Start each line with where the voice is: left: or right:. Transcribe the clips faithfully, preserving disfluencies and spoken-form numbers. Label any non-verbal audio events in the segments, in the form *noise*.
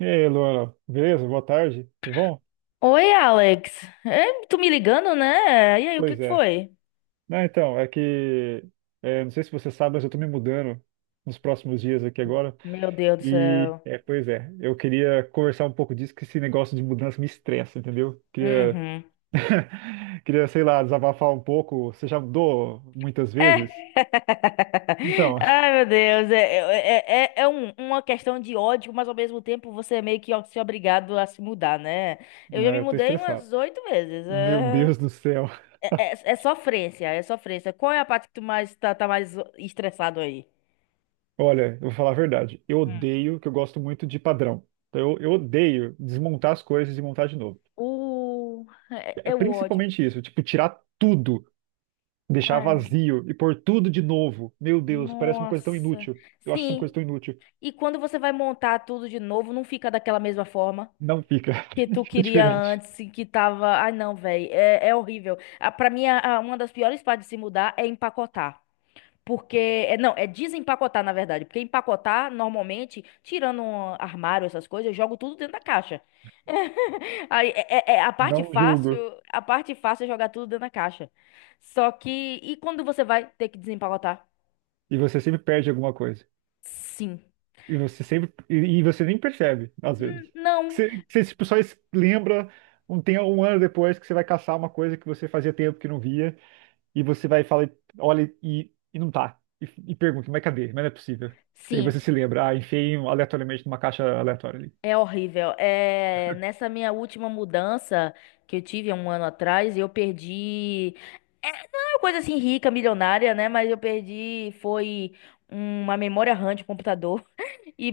right: E aí, Luana, beleza? Boa tarde. Tudo bom?
left: Oi, Alex. É, tu me ligando, né? E aí, o que
right: Pois
left: que
right: é.
left: foi?
right: Não, então, é que é, não sei se você sabe, mas eu tô me mudando nos próximos dias aqui agora.
left: Meu Deus do
right: E
left: céu.
right: é, pois é, eu queria conversar um pouco disso, que esse negócio de mudança me estressa, entendeu? Queria,
left: Uhum.
right: *laughs* queria, sei lá, desabafar um pouco. Você já mudou muitas
left: É.
right: vezes?
left: *laughs*
right: Então,
left: Ai, meu Deus. É, é, é, é é um- uma questão de ódio, mas ao mesmo tempo você é meio que ó- se é obrigado a se mudar, né? Eu já me
right: é, eu tô
left: mudei
right: estressado.
left: umas oito vezes.
right: Meu
left: É,
right: Deus do céu.
left: é, é, é sofrência, é sofrência. Qual é a parte que tu mais tá, tá mais estressado aí?
right: Olha, eu vou falar a verdade. Eu
left: Hum.
right: odeio, que eu gosto muito de padrão. Então, eu, eu odeio desmontar as coisas e montar de novo.
left: Uh, é,
right: É
left: é o ódio.
right: principalmente isso, tipo, tirar tudo, deixar
left: Ai,
right: vazio e pôr tudo de novo. Meu Deus, parece uma coisa tão
left: nossa.
right: inútil. Eu acho isso uma
left: Sim,
right: coisa tão inútil.
left: e quando você vai montar tudo de novo, não fica daquela mesma forma
right: Não fica.
left: que
right: *laughs*
left: tu
right: Fica
left: queria
right: diferente.
left: antes, e que tava. Ai, não, velho, é, é horrível. Ah, pra mim, a- a- uma das piores partes de se mudar é empacotar. Porque, é, não, é desempacotar, na verdade. Porque empacotar, normalmente, tirando um armário, essas coisas, eu jogo tudo dentro da caixa. *laughs* Aí, é, é- é a parte
right: Não julgo.
left: fácil, a parte fácil é jogar tudo dentro da caixa. Só que, e quando você vai ter que desempacotar?
right: E você sempre perde alguma coisa.
left: Sim.
right: E você sempre. E, e você nem percebe, às
left: Hum,
right: vezes.
left: não,
right: Você, você tipo, só es- lembra um, tem um ano depois que você vai caçar uma coisa que você fazia tempo que não via. E você vai falar, olha, e, e não tá. E, e pergunta, mas cadê? Mas não é possível. E aí
left: sim.
right: você se lembra, ah, enfiei um aleatoriamente numa caixa aleatória ali.
left: É horrível. É, nessa minha última mudança que eu tive há um ano atrás, eu perdi. É, não é uma coisa assim rica, milionária, né? Mas eu perdi. Foi uma memória RAM de computador *laughs* e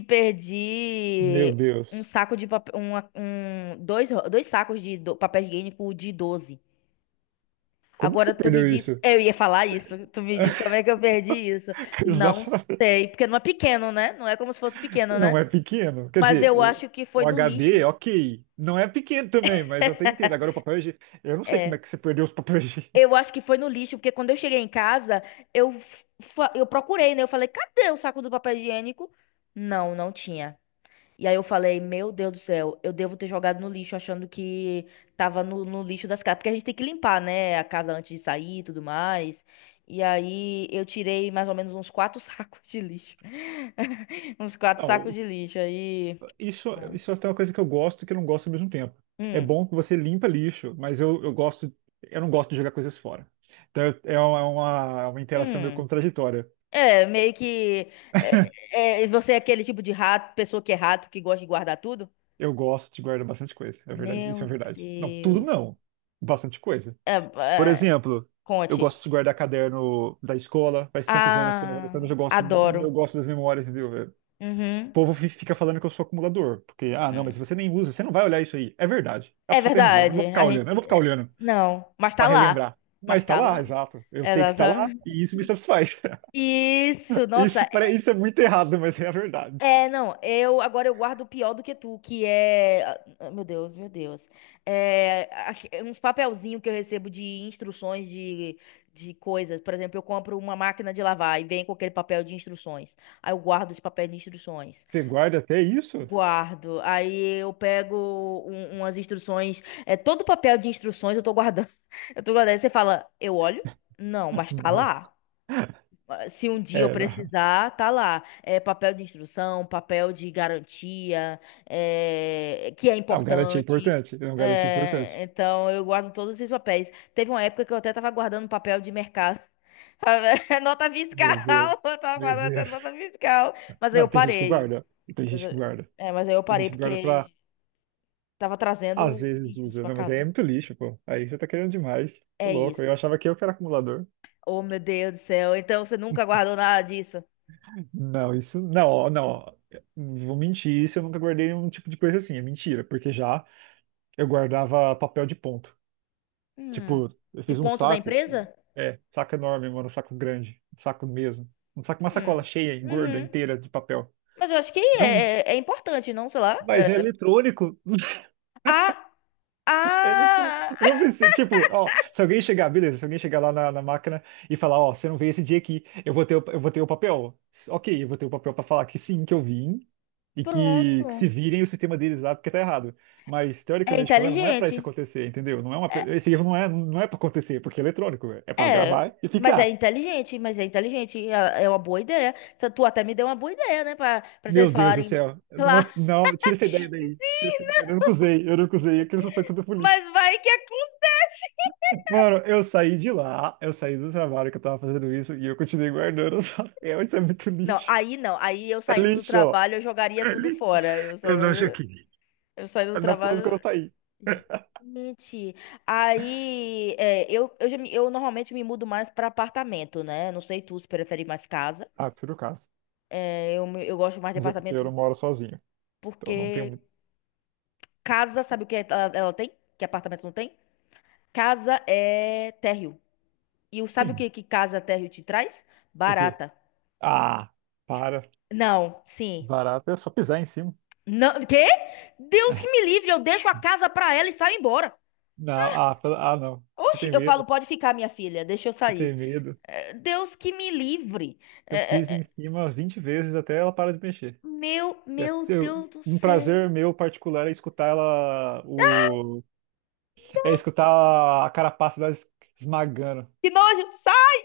right: Meu
left: perdi um
right: Deus.
left: saco de papel. Uma, um, dois, dois sacos de do, papel higiênico de doze.
right: Como que você
left: Agora tu me
right: perdeu
left: diz.
right: isso?
left: Eu ia falar isso. Tu me diz como
right: *laughs*
left: é que eu perdi isso. Não
right: Exatamente.
left: sei. Porque não é pequeno, né? Não é como se fosse pequeno, né?
right: Não é pequeno. Quer
left: Mas
right: dizer,
left: eu
right: o,
left: acho que foi
right: o
left: no lixo.
right: H D, ok. Não é pequeno também, mas eu
left: *laughs*
right: até entendo. Agora o papel higiênico. Eu não sei como é
left: É,
right: que você perdeu os papéis
left: eu
right: higiênicos.
left: acho que foi no lixo, porque quando eu cheguei em casa, eu, fa- eu procurei, né? Eu falei, cadê o saco do papel higiênico? Não, não tinha. E aí eu falei, meu Deus do céu, eu devo ter jogado no lixo achando que tava no, no lixo das casas. Porque a gente tem que limpar, né? A casa antes de sair e tudo mais. E aí eu tirei mais ou menos uns quatro *laughs* sacos de lixo. *laughs* Uns
right: *laughs*
left: quatro sacos
right: Não,
left: de lixo. Aí.
right: isso, isso é até uma coisa que eu gosto e que eu não gosto ao mesmo tempo. É
left: Hum.
right: bom que você limpa lixo, mas eu, eu gosto. Eu não gosto de jogar coisas fora. Então é uma, é uma, é uma interação meio
left: Hum.
right: contraditória.
left: É, meio que. É, é, você é aquele tipo de rato, pessoa que é rato, que gosta de guardar tudo?
right: Eu gosto de guardar bastante coisa. É verdade. Isso
left: Meu
right: é verdade. Não, tudo
left: Deus.
right: não. Bastante coisa.
left: É,
right: Por
left: é,
right: exemplo, eu
left: conte.
right: gosto de guardar caderno da escola, faz tantos anos que eu não vou na
left: Ah,
right: escola, mas eu gosto, eu
left: adoro.
right: gosto das memórias, entendeu? É, O
left: Uhum.
right: povo fi- fica falando que eu sou acumulador, porque, ah, não, mas você nem usa, você não vai olhar isso aí. É verdade, a
left: É
right: pessoa tem razão, eu não vou
left: verdade.
right: ficar
left: A
right: olhando, eu não
left: gente,
right: vou ficar
left: é,
right: olhando
left: não, mas
right: pra
left: tá lá.
right: relembrar.
left: Mas
right: Mas tá
left: tá
right: lá,
left: lá.
right: exato, eu sei que está lá
left: Exatamente.
right: e isso me satisfaz. *laughs*
left: Isso,
right: Isso,
left: nossa.
right: pare- isso é muito errado, mas é a verdade.
left: É, não, eu agora eu guardo o pior do que tu, que é, ah, ah, meu Deus, meu Deus. É, aque- uns papelzinhos que eu recebo de instruções de, de coisas. Por exemplo, eu compro uma máquina de lavar e vem com aquele papel de instruções. Aí eu guardo esse papel de instruções.
right: Você guarda até isso?
left: Guardo. Aí eu pego um- umas instruções, é todo papel de instruções eu tô guardando. *laughs* Eu tô guardando. Aí você fala, eu olho? Não,
right: *laughs*
left: mas tá
right: Não.
left: lá. Se um dia eu
right: É, não.
left: precisar, tá lá. É papel de instrução, papel de garantia, é, que é
right: Ah, um garantia
left: importante.
right: importante, é um garantia importante.
left: É, então eu guardo todos esses papéis. Teve uma época que eu até tava guardando papel de mercado. *laughs* Nota
right: Meu
left: fiscal,
right: Deus,
left: eu tava
right: meu
left: guardando até
right: Deus.
left: nota fiscal. Mas aí
right: Não,
left: eu
right: tem gente que
left: parei.
right: guarda. Tem
left: Mas,
right: gente que
left: eu-
right: guarda.
left: é, mas aí eu
right: Tem
left: parei
right: gente que guarda pra,
left: porque tava
right: às
left: trazendo
right: vezes,
left: bichos
right: usa.
left: pra
right: Não, mas aí é
left: casa.
right: muito lixo, pô. Aí você tá querendo demais. Tô
left: É
right: louco. Eu
left: isso.
right: achava que eu que era acumulador.
left: Oh, meu Deus do céu. Então você nunca guardou nada disso?
right: Não, isso. Não, ó, não. Ó. Vou mentir, isso eu nunca guardei um tipo de coisa assim. É mentira, porque já eu guardava papel de ponto.
left: Hum.
right: Tipo, eu
left: De
right: fiz um
left: ponto da
right: saco.
left: empresa?
right: É, saco enorme, mano. Um saco grande. Um saco mesmo. Um saco, uma sacola
left: Hum.
right: cheia, gorda,
left: Uhum.
right: inteira de papel.
left: Mas eu acho que
right: Não,
left: é, é é importante, não? Sei lá.
right: mas é
left: É.
right: eletrônico.
left: Ah,
right: Ele entrou.
left: ah,
right: Eu não pensei, tipo, ó, se alguém chegar, beleza, se alguém chegar lá na, na máquina e falar, ó, você não veio esse dia aqui, eu vou ter, o- eu vou ter o papel. Ok, eu vou ter o papel pra falar que sim, que eu vim e que, que
left: pronto.
right: se virem o sistema deles lá porque tá errado. Mas,
left: É
right: teoricamente falando, não é pra isso
left: inteligente.
right: acontecer, entendeu? Não é uma,
left: É,
right: pe- esse erro não é, não é pra acontecer, porque é eletrônico, velho. É pra
left: é,
right: gravar e
left: mas é
right: ficar.
left: inteligente, mas é inteligente. É, é uma boa ideia. Você- Tu até me deu uma boa ideia, né? Pra, pra vocês
right: Meu Deus do
left: falarem.
right: céu, não,
left: Claro.
right: não, tira essa ideia
left: *laughs*
right: daí. Tira, essa-
left: Sim,
right: eu nunca
left: não,
right: usei, eu nunca usei, aquilo foi tudo pro
left: mas
right: lixo.
left: vai que acontece.
right: Mano, eu saí de lá, eu saí do trabalho que eu tava fazendo isso e eu continuei guardando *laughs* os papel. Isso é muito
left: Não,
right: lixo.
left: aí não. Aí eu
right: É
left: saindo do
right: lixo, ó.
left: trabalho, eu jogaria
right: É
left: tudo
right: lixo.
left: fora. Eu
right: Eu não
left: saindo,
right: joguei.
left: eu saindo do
right: Não foi que
left: trabalho.
right: eu saí. *laughs*
left: Gente, aí é, eu, eu, já me- eu normalmente me mudo mais para apartamento, né? Não sei tu se prefere mais casa.
right: Ah, por acaso.
left: É, eu, me- eu gosto mais de
right: Mas é porque eu
left: apartamento
right: não moro sozinho. Então não tenho
left: porque
right: muito.
left: casa, sabe o que é, ela, ela tem? Que apartamento não tem? Casa é térreo. E o- sabe o
right: Sim.
left: que, que casa térreo te traz?
right: O quê?
left: Barata.
right: Ah, para.
left: Não, sim.
right: Barato é só pisar em cima.
left: Não, quê? Deus que me
right: *laughs*
left: livre, eu deixo a casa pra ela e saio embora.
right: Não, ah, pela- ah, não. Você
left: Oxe,
right: tem
left: eu falo,
right: medo?
left: pode ficar, minha filha, deixa eu
right: Você
left: sair.
right: tem medo?
left: É, Deus que me livre.
right: Eu piso
left: É,
right: em
left: é,
right: cima vinte vezes até ela para de mexer.
left: Meu,
right: É,
left: meu
right: eu-
left: Deus do
right: um prazer
left: céu.
right: meu particular é escutar ela, o, é escutar a carapaça delas esmagando.
left: Que nojo, sai!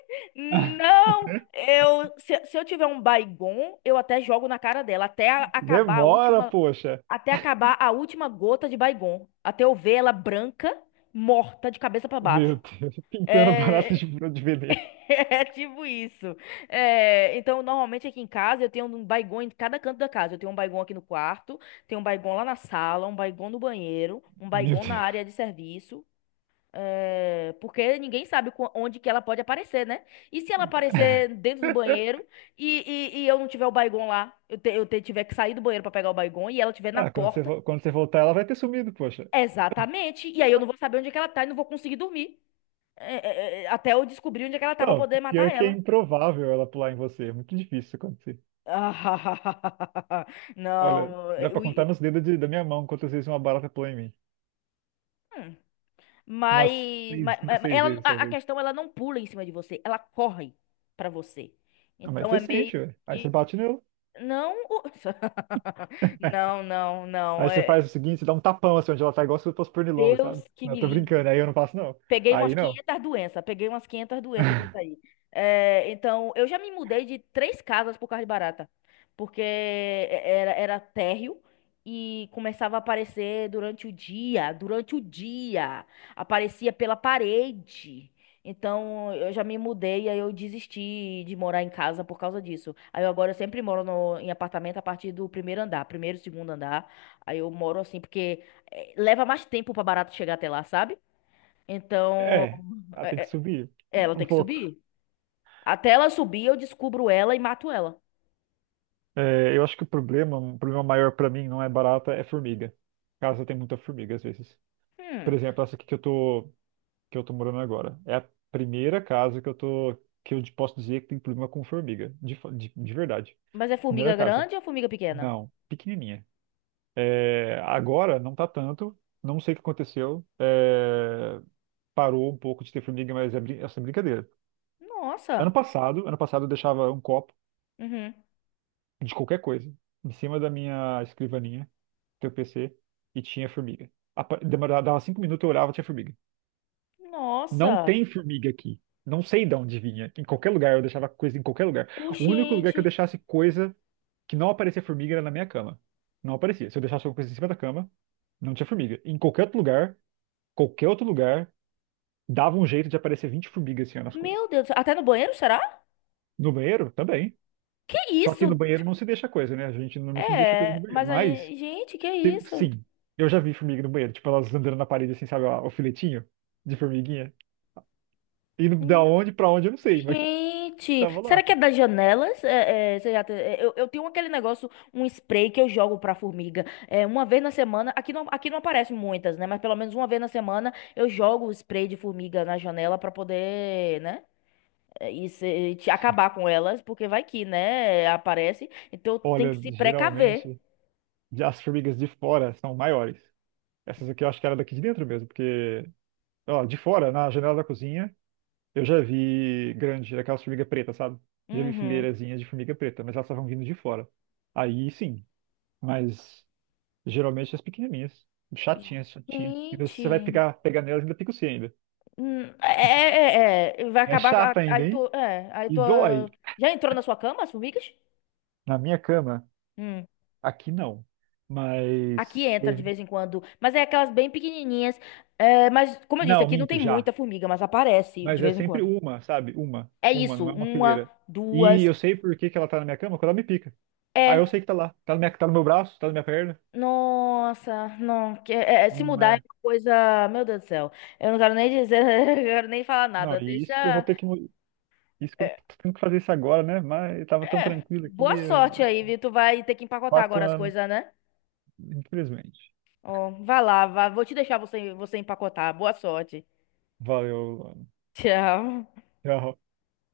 right: *laughs*
left: Não, eu se, se eu tiver um Baygon, eu até jogo na cara dela até a- acabar a
right: Demora,
left: última,
right: poxa.
left: até acabar a última gota de Baygon, até eu ver ela branca, morta de cabeça pra
right: Meu
left: baixo.
right: Deus, *laughs* pintando barata de,
left: É,
right: de veneno.
left: *laughs* é tipo isso. É, então, normalmente aqui em casa eu tenho um Baygon em cada canto da casa. Eu tenho um Baygon aqui no quarto, tenho um Baygon lá na sala, um Baygon no banheiro, um
right: Meu
left: Baygon na
right: Deus.
left: área de
right: *laughs*
left: serviço. É, porque ninguém sabe qu- onde que ela pode aparecer, né? E se ela aparecer dentro do banheiro e, e, e eu não tiver o Baygon lá, eu, te- eu te- tiver que sair do banheiro pra pegar o Baygon e ela estiver na
right: Ah, quando você,
left: porta,
right: vo- quando você voltar, ela vai ter sumido, poxa.
left: exatamente. E aí eu não vou saber onde é que ela tá e não vou conseguir dormir. É, é, é, é, até eu descobrir onde é que ela tá pra
right: Não,
left: poder
right: pior
left: matar
right: que é
left: ela.
right: improvável ela pular em você. É muito difícil isso acontecer.
left: Ah, *laughs*
right: Olha,
left: não,
right: dá
left: é,
right: pra
left: eu,
right: contar nos dedos de- da minha mão quantas vezes uma barata pulou em mim.
left: hum.
right: Umas
left: mas,
right: seis,
left: mas,
right: cinco,
left: mas
right: seis
left: ela,
right: vezes,
left: a, a
right: talvez.
left: questão, ela não pula em cima de você, ela corre pra você.
right: Ah, mas
left: Então
right: você
left: é
right: sente,
left: meio
right: velho. Aí você
left: que.
right: bate nela.
left: Não, o- *laughs* não, não, não.
right: Aí você faz
left: É,
right: o seguinte, você dá um tapão assim onde ela tá, igual se fosse pernilongo,
left: Deus
right: sabe?
left: que
right: Não, eu
left: me
right: tô
left: livre.
right: brincando, aí eu não faço, não.
left: Peguei umas
right: Aí não.
left: quinhentas doenças, peguei umas quinhentas doenças que isso aí. É, então, eu já me mudei de três casas por causa de barata, porque era, era térreo e começava a aparecer durante o dia, durante o dia, aparecia pela parede. Então, eu já me mudei, aí eu desisti de morar em casa por causa disso. Aí eu agora eu sempre moro no- em apartamento a partir do primeiro andar, primeiro, segundo andar. Aí eu moro assim, porque eh, leva mais tempo pra barata chegar até lá, sabe? Então,
right: É, ela tem
left: é-
right: que
left: é-
right: subir
left: ela
right: um
left: tem que
right: pouco.
left: subir. Até ela subir, eu descubro ela e mato ela.
right: É, eu acho que o problema, um problema maior pra mim não é barata, é formiga. Casa tem muita formiga às vezes. Por
left: Hum,
right: exemplo, essa aqui que eu tô que eu tô morando agora. É a primeira casa que eu tô que eu posso dizer que tem problema com formiga, de, fa- de, de verdade.
left: mas é
right: Primeira
left: formiga
right: casa.
left: grande ou formiga pequena?
right: Não, pequenininha. É, agora não tá tanto, não sei o que aconteceu. É, parou um pouco de ter formiga, mas é brin- essa é brincadeira.
left: Nossa.
right: Ano passado, ano passado eu deixava um copo
left: Uhum.
right: de qualquer coisa, em cima da minha escrivaninha, teu P C, e tinha formiga. Apa- Demorava, dava cinco minutos, eu olhava, tinha formiga. Não
left: Nossa.
right: tem formiga aqui. Não sei de onde vinha. Em qualquer lugar, eu deixava coisa em qualquer lugar. O único lugar que eu
left: Oxente.
right: deixasse coisa que não aparecia formiga era na minha cama. Não aparecia. Se eu deixasse alguma coisa em cima da cama, não tinha formiga. Em qualquer outro lugar, qualquer outro lugar, dava um jeito de aparecer vinte formigas assim ó, nas coisas.
left: Meu Deus. Até no banheiro, será?
right: No banheiro, também.
left: Que
right: Só que no
left: isso?
right: banheiro não se deixa coisa, né? A gente normalmente não deixa coisa no
left: É,
right: banheiro.
left: mas
right: Mas
left: aí, gente, que
right: sim,
left: isso?
right: sim, eu já vi formiga no banheiro, tipo, elas andando na parede assim, sabe, ó, o filetinho de formiguinha. E no- da
left: Hum.
right: onde pra onde eu não sei, mas *laughs*
left: Gente,
right: tava
left: será
right: lá.
left: que é das janelas? É, é, você já te- é, eu, eu tenho aquele negócio, um spray que eu jogo pra formiga. É, uma vez na semana, aqui não, aqui não aparecem muitas, né? Mas pelo menos uma vez na semana eu jogo o spray de formiga na janela pra poder, né? É, E se- te- acabar com elas, porque vai que, né? Aparece. Então tem
right: Olha,
left: que se precaver.
right: geralmente as formigas de fora são maiores. Essas aqui eu acho que era daqui de dentro mesmo, porque, ó, de fora, na janela da cozinha, eu já vi grande, aquelas formigas pretas, sabe? Já vi
left: Uhum.
right: fileirazinhas de formiga preta, mas elas estavam vindo de fora. Aí sim, mas geralmente as pequenininhas, chatinhas, chatinhas. Ainda se você vai
left: Gente,
right: pegar, pegar nelas, ainda pica o C ainda.
left: hum, é, é, é, é, vai
right: É
left: acabar.
right: chata
left: a-
right: ainda,
left: Aí
right: hein?
left: tu, é, aí
right: E
left: tu
right: dói
left: ah, já entrou na sua cama as formigas?
right: na minha cama.
left: Hum.
right: Aqui não.
left: Aqui
right: Mas.
left: entra de
right: teve-
left: vez em quando, mas é aquelas bem pequenininhas. É, mas, como eu disse,
right: Não,
left: aqui não
right: minto
left: tem muita
right: já.
left: formiga, mas aparece de
right: Mas é
left: vez em
right: sempre
left: quando.
right: uma, sabe? Uma.
left: É
right: Uma,
left: isso,
right: não é uma
left: uma,
right: fileira. E
left: duas.
right: eu sei por que que ela tá na minha cama quando ela me pica. Aí eu
left: É,
right: sei que tá lá. Tá, na minha, tá no meu braço, tá na minha perna.
left: nossa, não. que- é- é, se
right: Não,
left: mudar é
right: é-
left: uma coisa. Meu Deus do céu. Eu não quero nem dizer, *laughs* eu não quero nem falar
right: não,
left: nada.
right: e isso que eu vou
left: Deixa.
right: ter que. mu- Isso que eu
left: é,
right: tô tendo que fazer isso agora, né? Mas eu tava tão tranquilo
left: Boa
right: aqui.
left: sorte
right: eh,
left: aí, viu? Tu vai ter que empacotar
right: Quatro
left: agora as
right: anos,
left: coisas, né?
right: infelizmente.
left: Ó, vai lá, vá, vou te deixar você, você empacotar. Boa sorte.
right: Valeu, Luana.
left: *laughs* Tchau.
right: Tchau.